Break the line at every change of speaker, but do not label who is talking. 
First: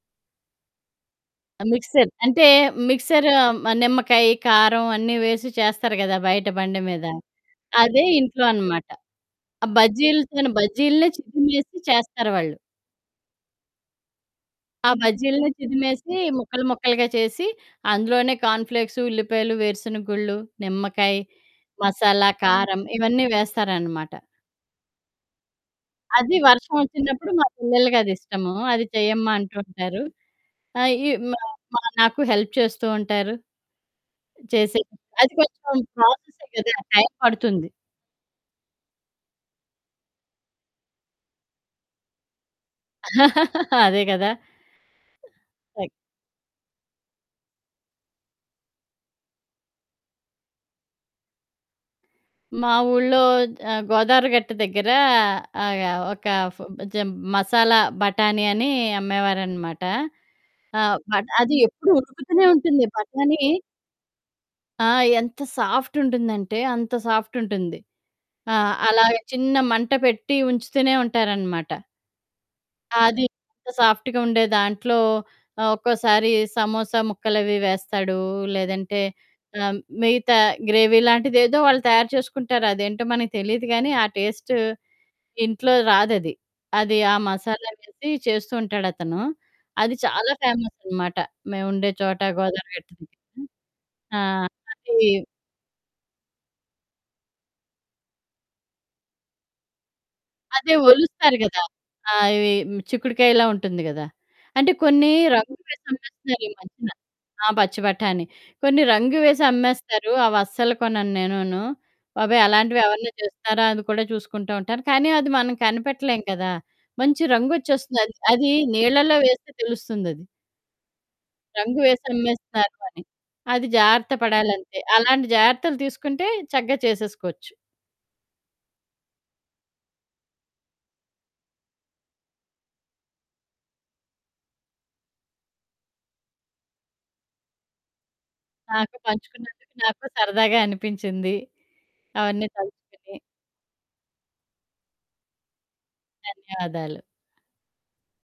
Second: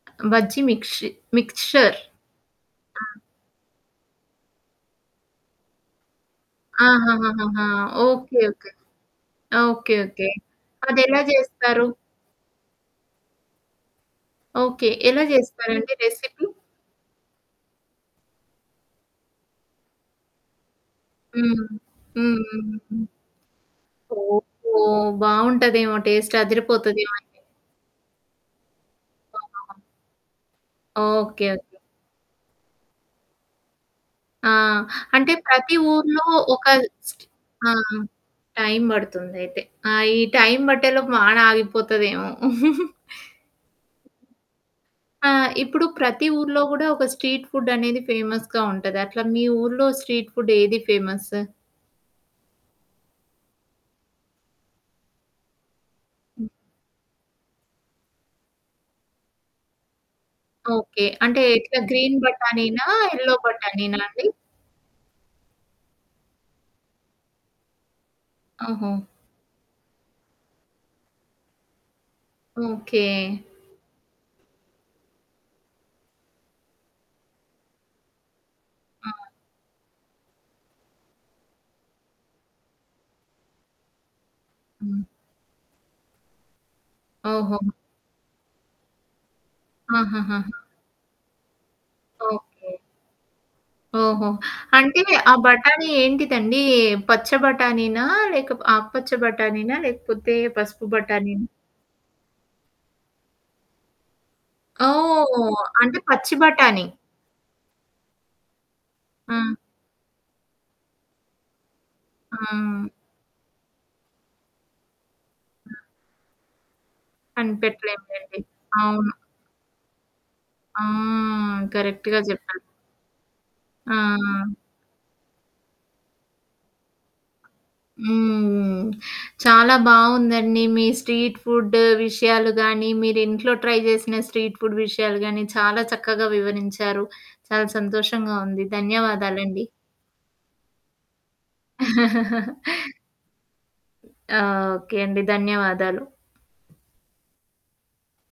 Bajji మిక్చి mixture.
Mixer. అంటే
హ్మ్.
Mixer మ నిమ్మకాయి, కారం అన్నీ వేసి చేస్తారు కదా! బయట బండి మీద.
ఆహాహాహాహా!
అదే
ఓకే,
ఇంట్లో
ఓకే.
అనమాట. ఆ
ఓకే, ఓకే.
బజ్జీలుతోను బజ్జీల్నే
అదెలా
చిదిమేసి
జేస్తారు?
చేస్తారు వాళ్ళు. ఆ
ఓకే. ఎలా
బజ్జీల్నే
చేస్తారండి
చిదిమేసి,
రెసిపీ?
ముక్కలు ముక్కలుగా చేసి, అందులోనే కార్న్‌ఫ్ల్‌క్సు, ఉల్లిపాయలు, వేరుసెనగ గుళ్ళు, నిమ్మకాయ,
హ్మ్.
మసాలా,
హ్మ్. హ్మ్
కారం
హ్మ్.
ఇవన్నీ వేస్తారనమాట.
ఓహో! బావుంటదేమో
అది
టేస్ట్
వర్షం వచ్చినప్పుడు
అదిరిపోతదేమోనండి.
మా పిల్లలకి అదిష్టము. "అది చెయ్యమ్మా" అంటూ
అవును.
ఉంటారు. ఆహ్, ఈ మా,
ఓకే. ఓకే.
మా నాకు హెల్ప్ చేస్తూ ఉంటారు.
ఆ!
చేసేది అది
అంటే ప్రతి
కొంచెం
ఊర్లో
ప్రాసెసే
ఒక
కదా! టైం పడుతుంది.
ఆ! టైమ్ పడుతుందయితే. ఆ ఈ టైమ్ బట్టేలోపు మాానాగిపోతదేమో.
అదే కదా!
ఆ! ఇప్పుడు
తక్
ప్రతి ఊర్లో కూడా ఒక స్ట్రీట్ ఫుడ్ అనేది ఫేమస్‌గా ఉంటది. అట్లా మీ ఊర్లో స్ట్రీట్ ఫుడ్ ఏది ఫేమస్సు?
మా ఊర్లో ఆహ్, గోదవరి గట్టు దగ్గర ఆహ్, ఒక
హ్మ్.
ఫు జం మసాలా బఠాణి అని అమ్మేవారనమాట. ఆ!
ఓకే.
బట్
అంటే
అది
ఎట్లా
ఎప్పుడు
గ్రీన్
ఉడుకుతూనే ఉంటుంది.
బటాణినా? ఎల్లో
బఠాణీ
బటాణినా అండి?
ఆ! ఎంత సాఫ్ట్ ఉంటుందంటే, అంత సాఫ్ట్ ఉంటుంది. ఆహ్,
ఓహో!
అలాగ చిన్న మంట పెట్టి ఉంచుతూనే ఉంటారనమాట.
ఓకే.
అది. ఇంక సాఫ్ట్‌గుండే దాంట్లో ఆహ్, ఒక్కోసారి సమోసా ముక్కలవి వేస్తాడు. లేదంటే
హ్మ్.
ఆహ్, మిగతా గ్రేవీ లాంటిదేదో వాళ్ళు తయారు చేసుకుంటారు. అదేంటో మనకు తెలీదు కానీ ఆ టేస్టు
హ్మ్.
ఇంట్లో రాదది. అది ఆ
ఓహో!
మసాలా వేసి చేస్తూ ఉంటాడతను. అది చాలా
ఆహాహాహా!
ఫేమసనమాట, మేముండే చోట
ఓకే.
గోదావరి గట్టు దగ్గర. ఆ!
ఓహో!
అది
అంటే ఆ బటాణి ఏంటిదండి? ఏహ్! పచ్చ బటాణీనా? లేక ఆకుపచ్చ బటాణీనా లేకపోతే
అదే
పసుపు
ఒలుస్తారు
బటాణీనా?
కదా! ఆ! ఇవి చిక్కుడుకాయలా ఉంటుంది కదా! అంటే కొన్ని
ఓహ్!
రంగులేసి
అంటే పచ్చి బటాణి.
అమ్మేస్తున్నారిమద్యన ఆ! పచ్చి బటాణి కొన్ని రంగు వేసి
హ్మ్.
అమ్మేస్తారు. అవస్సలు కొనను నేనును. బాబోయ్!
హ్మ్.
అలాంటివెవరన్నా చేస్తారా? అని కూడా చూసుకుంటూ ఉంటాను. కానీ అది మనం
హ్మ్.
కనిపెట్టలేం కదా! మంచి రంగొచ్చేస్తుంది అది.
కనిపెట్టలేంలెండి.
అది
అవును.
నీళ్ళలో వేస్తే తెలుస్తుందది.
హ్మ్,
రంగు
కరక్ట్‌గా జెప్పారు.
వేసమ్మేస్తన్నారు అని. అది జాగ్రత్త
ఆ!
పడాలంతే. అలాంటి జాగ్రత్తలు తీసుకుంటే చగ్గా చేసేసుకోవచ్చు.
హ్మ్. చాలా బావుందండి. మీ స్ట్రీట్ ఫుడ్ విషయాలు గానీ, మీరు ఇంట్లో ట్రై చేసిన స్ట్రీట్ ఫుడ్ విషయాలు గాని, చాలా చక్కగా వివరించారు. చాలా సంతోషంగా ఉంది.
నాకు
ధన్యవాదాలండి.
పంచుకున్నందుకు నాకు సరదాగా అనిపించింది. అవన్నీ తలుచుకొని.
ఓకే అండి. ధన్యవాదాలు.
ధన్యవాదాలు.